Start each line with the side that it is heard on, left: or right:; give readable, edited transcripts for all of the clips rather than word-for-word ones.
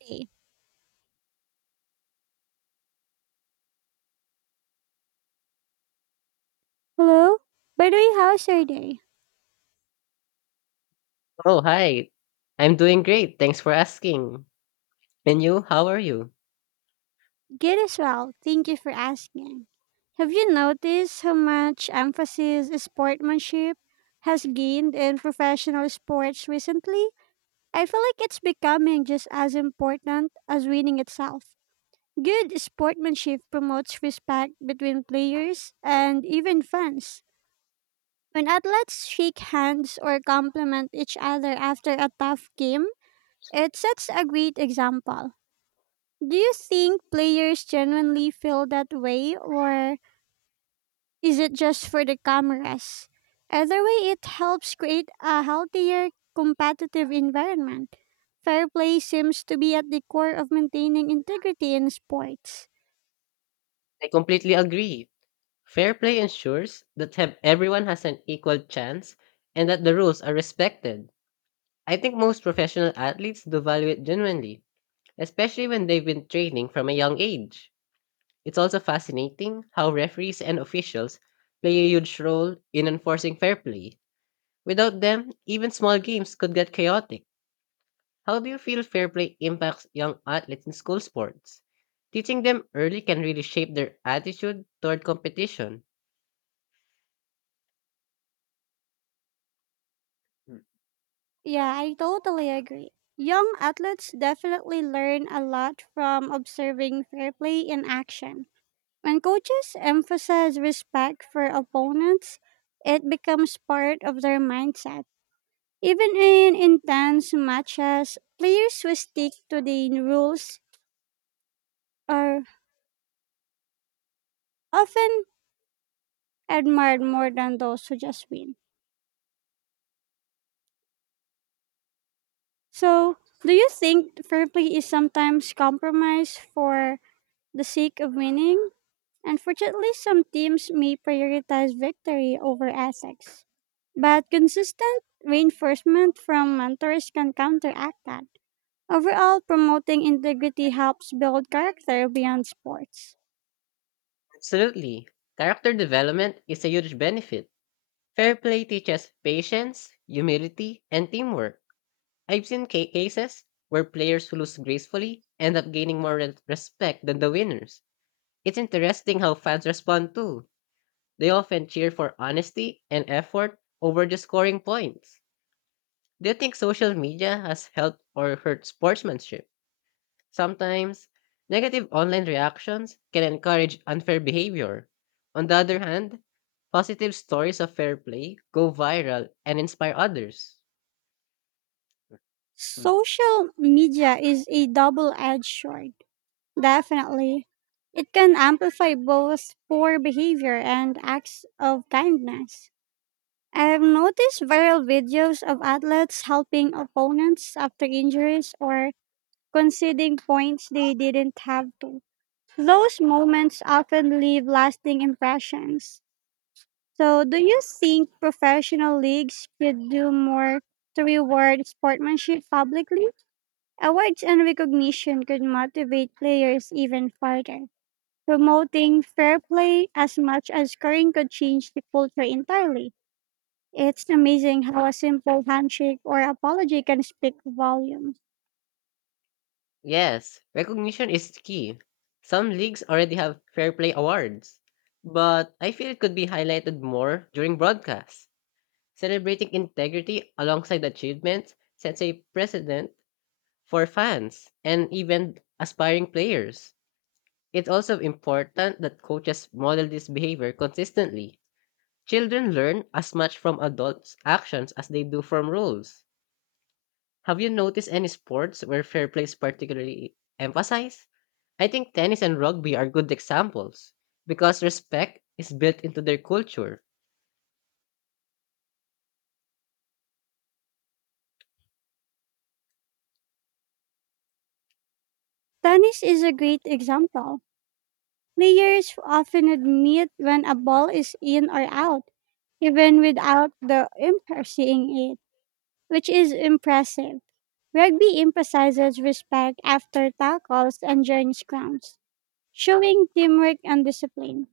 right: Hey. Hello? By the way, how's your day?
left: Oh, hi. I'm doing great. Thanks for asking. And you, how are you?
right: Good as well. Thank you for asking. Have you noticed how much emphasis sportsmanship has gained in professional sports recently? I feel like it's becoming just as important as winning itself. Good sportsmanship promotes respect between players and even fans. When athletes shake hands or compliment each other after a tough game, it sets a great example. Do you think players genuinely feel that way, or is it just for the cameras? Either way, it helps create a healthier competitive environment. Fair play seems to be at the core of maintaining integrity in sports.
left: I completely agree. Fair play ensures that have everyone has an equal chance and that the rules are respected. I think most professional athletes do value it genuinely, especially when they've been training from a young age. It's also fascinating how referees and officials play a huge role in enforcing fair play. Without them, even small games could get chaotic. How do you feel fair play impacts young athletes in school sports? Teaching them early can really shape their attitude toward competition. Mm,
right: Yeah, I totally agree. Young athletes definitely learn a lot from observing fair play in action. When coaches emphasize respect for opponents, it becomes part of their mindset. Even in intense matches, players who stick to the rules are often admired more than those who just win. So, do you think fair play is sometimes compromised for the sake of winning? Unfortunately, some teams may prioritize victory over ethics, but consistent reinforcement from mentors can counteract that. Overall, promoting integrity helps build character beyond sports.
left: Absolutely. Character development is a huge benefit. Fair play teaches patience, humility, and teamwork. I've seen cases where players who lose gracefully end up gaining more respect than the winners. It's interesting how fans respond too. They often cheer for honesty and effort over just scoring points. Do you think social media has helped or hurt sportsmanship? Sometimes, negative online reactions can encourage unfair behavior. On the other hand, positive stories of fair play go viral and inspire others. Mm.
right: Social media is a double edged sword, definitely. It can amplify both poor behavior and acts of kindness. I've noticed viral videos of athletes helping opponents after injuries or conceding points they didn't have to. Those moments often leave lasting impressions. So, do you think professional leagues should do more to reward sportsmanship publicly? Awards and recognition could motivate players even further, promoting fair play as much as scoring could change the culture entirely. It's amazing how a simple handshake or apology can speak volumes.
left: Yes, recognition is key. Some leagues already have fair play awards, but I feel it could be highlighted more during broadcasts. Celebrating integrity alongside achievements sets a precedent for fans and even aspiring players. It's also important that coaches model this behavior consistently. Children learn as much from adults' actions as they do from rules. Have you noticed any sports where fair play is particularly emphasized? I think tennis and rugby are good examples because respect is built into their culture.
right: Tennis is a great example. Players often admit when a ball is in or out, even without the umpire seeing it, which is impressive. Rugby emphasizes respect after tackles and during scrums. Showing teamwork and discipline.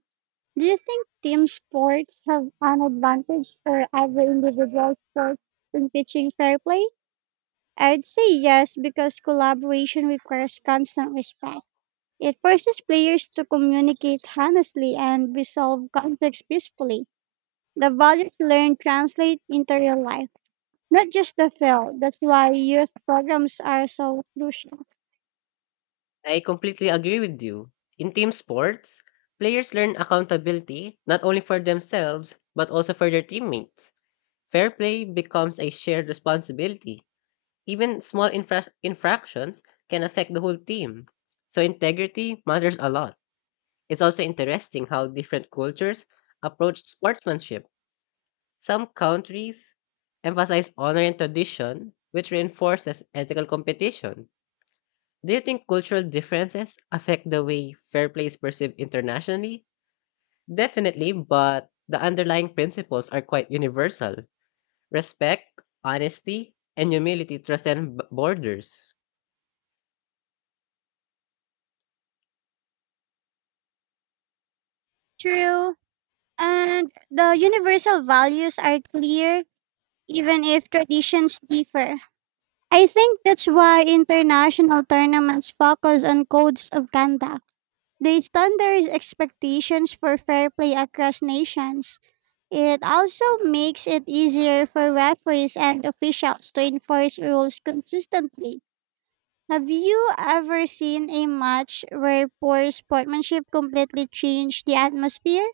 right: Do you think team sports have an advantage for every individual sports in teaching fair play? I'd say yes because collaboration requires constant respect. It forces players to communicate honestly and resolve conflicts peacefully. The values learned translate into real life, not just the field. That's why youth programs are so crucial.
left: I completely agree with you. In team sports, players learn accountability not only for themselves but also for their teammates. Fair play becomes a shared responsibility. Even small infractions can affect the whole team. So integrity matters a lot. It's also interesting how different cultures approach sportsmanship. Some countries emphasize honor and tradition, which reinforces ethical competition. Do you think cultural differences affect the way fair play is perceived internationally? Definitely, but the underlying principles are quite universal. Respect, honesty, and humility transcend borders.
right: True. And the universal values are clear even if traditions differ. I think that's why international tournaments focus on codes of conduct. They standardize expectations for fair play across nations. It also makes it easier for referees and officials to enforce rules consistently. Have you ever seen a match where poor sportsmanship completely changed the atmosphere?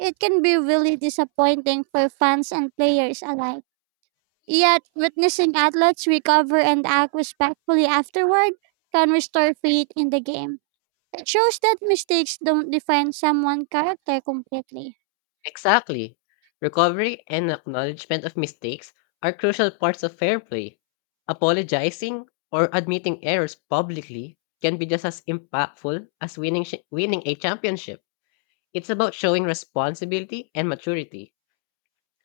right: It can be really disappointing for fans and players alike. Yet, witnessing athletes recover and act respectfully afterward can restore faith in the game. It shows that mistakes don't define someone's character completely.
left: Exactly. Recovery and acknowledgement of mistakes are crucial parts of fair play. Apologizing or admitting errors publicly can be just as impactful as winning a championship. It's about showing responsibility and maturity.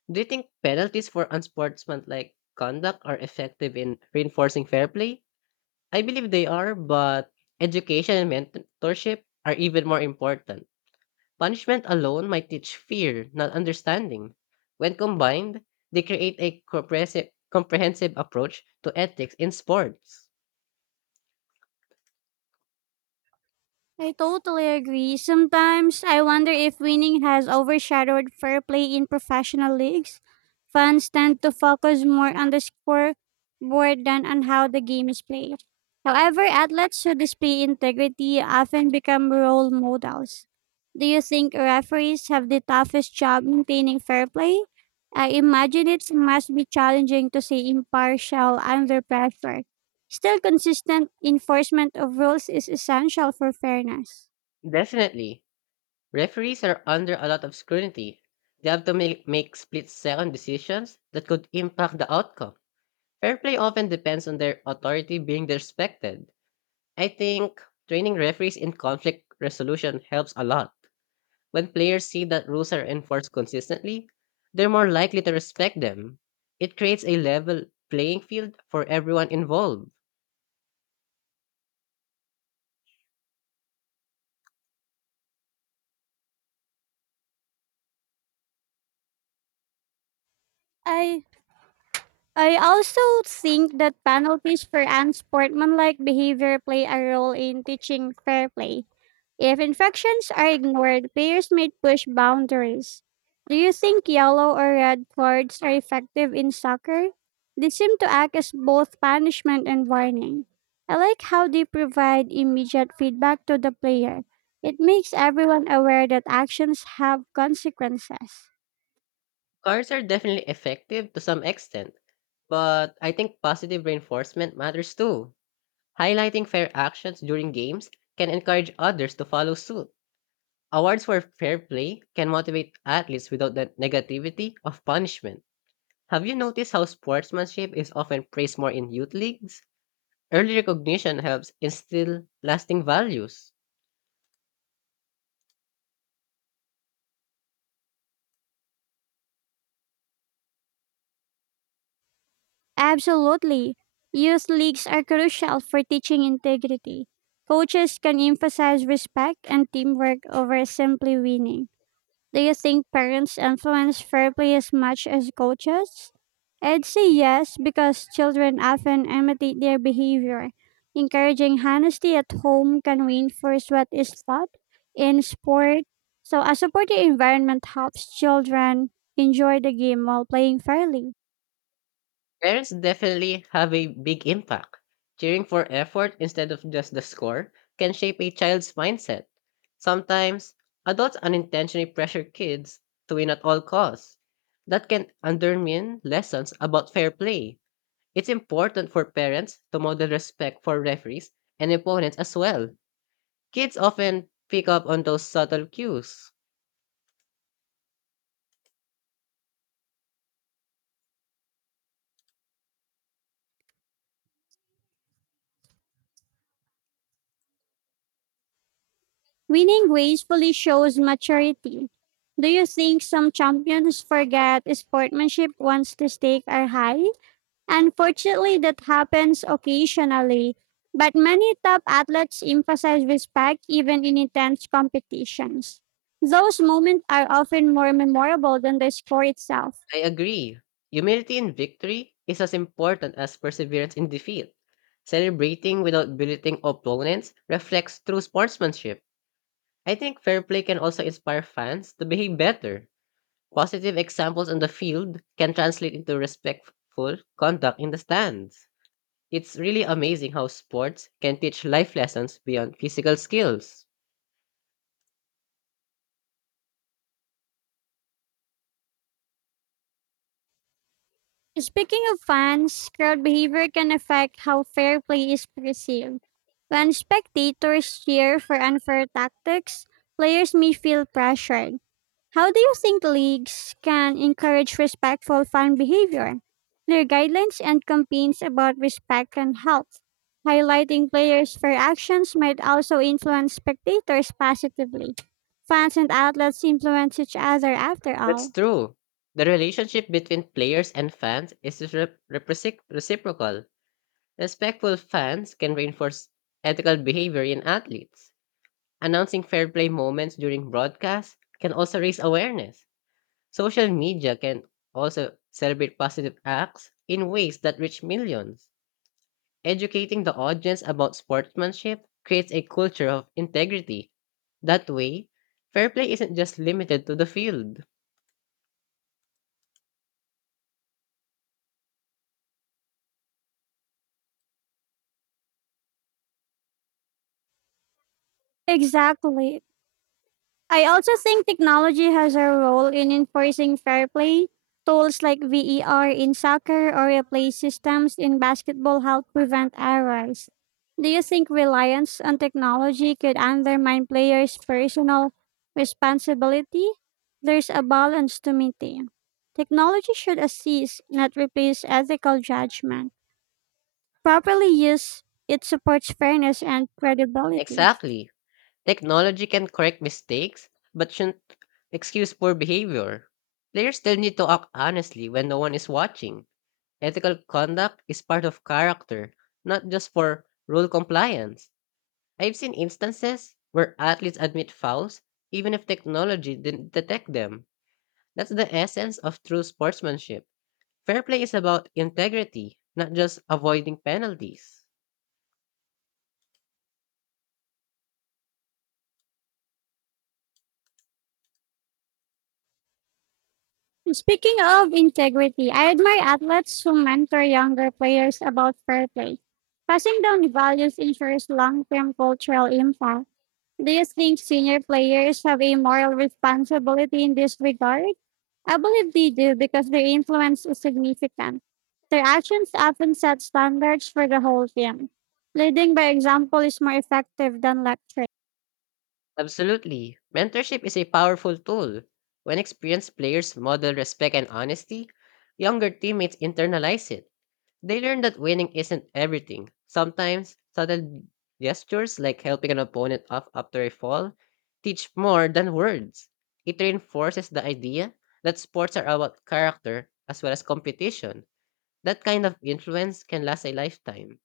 left: Do you think penalties for unsportsmanlike conduct are effective in reinforcing fair play? I believe they are, but education and mentorship are even more important. Punishment alone might teach fear, not understanding. When combined, they create a comprehensive approach to ethics in sports.
right: I totally agree. Sometimes I wonder if winning has overshadowed fair play in professional leagues. Fans tend to focus more on the scoreboard than on how the game is played. However, athletes who display integrity often become role models. Do you think referees have the toughest job maintaining fair play? I imagine it must be challenging to stay impartial under pressure. Still, consistent enforcement of rules is essential for fairness.
left: Definitely, referees are under a lot of scrutiny. They have to make split second decisions that could impact the outcome. Fair play often depends on their authority being respected. I think training referees in conflict resolution helps a lot. When players see that rules are enforced consistently, they're more likely to respect them. It creates a level playing field for everyone involved.
right: I I also think that penalties for unsportsmanlike behavior play a role in teaching fair play. If infections are ignored, payers may push boundaries. Do you think yellow or red cards are effective in soccer? They seem to act as both punishment and warning. I like how they provide immediate feedback to the player. It makes everyone aware that actions have consequences.
left: Cards are definitely effective to some extent, but I think positive reinforcement matters too. Highlighting fair actions during games can encourage others to follow suit. Awards for fair play can motivate athletes without the negativity of punishment. Have you noticed how sportsmanship is often praised more in youth leagues? Early recognition helps instill lasting values.
right: Absolutely. Youth leagues are crucial for teaching integrity. Coaches can emphasize respect and teamwork over simply winning. Do you think parents influence fair play as much as coaches? I'd say yes, because children often imitate their behavior. Encouraging honesty at home can reinforce what is taught in sport. So, a supportive environment helps children enjoy the game while playing fairly.
left: Parents definitely have a big impact. Cheering for effort instead of just the score can shape a child's mindset. Sometimes, adults unintentionally pressure kids to win at all costs. That can undermine lessons about fair play. It's important for parents to model respect for referees and opponents as well. Kids often pick up on those subtle cues.
right: Winning gracefully shows maturity. Do you think some champions forget sportsmanship once the stakes are high? Unfortunately, that happens occasionally, but many top athletes emphasize respect even in intense competitions. Those moments are often more memorable than the score itself.
left: I agree. Humility in victory is as important as perseverance in defeat. Celebrating without belittling opponents reflects true sportsmanship. I think fair play can also inspire fans to behave better. Positive examples on the field can translate into respectful conduct in the stands. It's really amazing how sports can teach life lessons beyond physical skills.
right: Speaking of fans, crowd behavior can affect how fair play is perceived. When spectators cheer for unfair tactics, players may feel pressured. How do you think leagues can encourage respectful fan behavior? Clear guidelines and campaigns about respect can help. Highlighting players' fair actions might also influence spectators positively. Fans and outlets influence each other after
left: That's
right: all.
left: true. The relationship between players and fans is reciprocal. Respectful fans can reinforce ethical behavior in athletes. Announcing fair play moments during broadcasts can also raise awareness. Social media can also celebrate positive acts in ways that reach millions. Educating the audience about sportsmanship creates a culture of integrity. That way, fair play isn't just limited to the field.
right: Exactly. I also think technology has a role in enforcing fair play. Tools like VER in soccer or replay systems in basketball help prevent errors. Do you think reliance on technology could undermine players' personal responsibility? There's a balance to maintain. Technology should assist, not replace ethical judgment. Properly used, it supports fairness and credibility.
left: Exactly. Technology can correct mistakes, but shouldn't excuse poor behavior. Players still need to act honestly when no one is watching. Ethical conduct is part of character, not just for rule compliance. I've seen instances where athletes admit fouls even if technology didn't detect them. That's the essence of true sportsmanship. Fair play is about integrity, not just avoiding penalties.
right: Speaking of integrity, I admire athletes who mentor younger players about fair play. Passing down values ensures long term cultural impact. Do you think senior players have a moral responsibility in this regard? I believe they do because their influence is significant. Their actions often set standards for the whole team. Leading by example is more effective than lecturing.
left: Absolutely. Mentorship is a powerful tool. When experienced players model respect and honesty, younger teammates internalize it. They learn that winning isn't everything. Sometimes, subtle gestures like helping an opponent up after a fall teach more than words. It reinforces the idea that sports are about character as well as competition. That kind of influence can last a lifetime.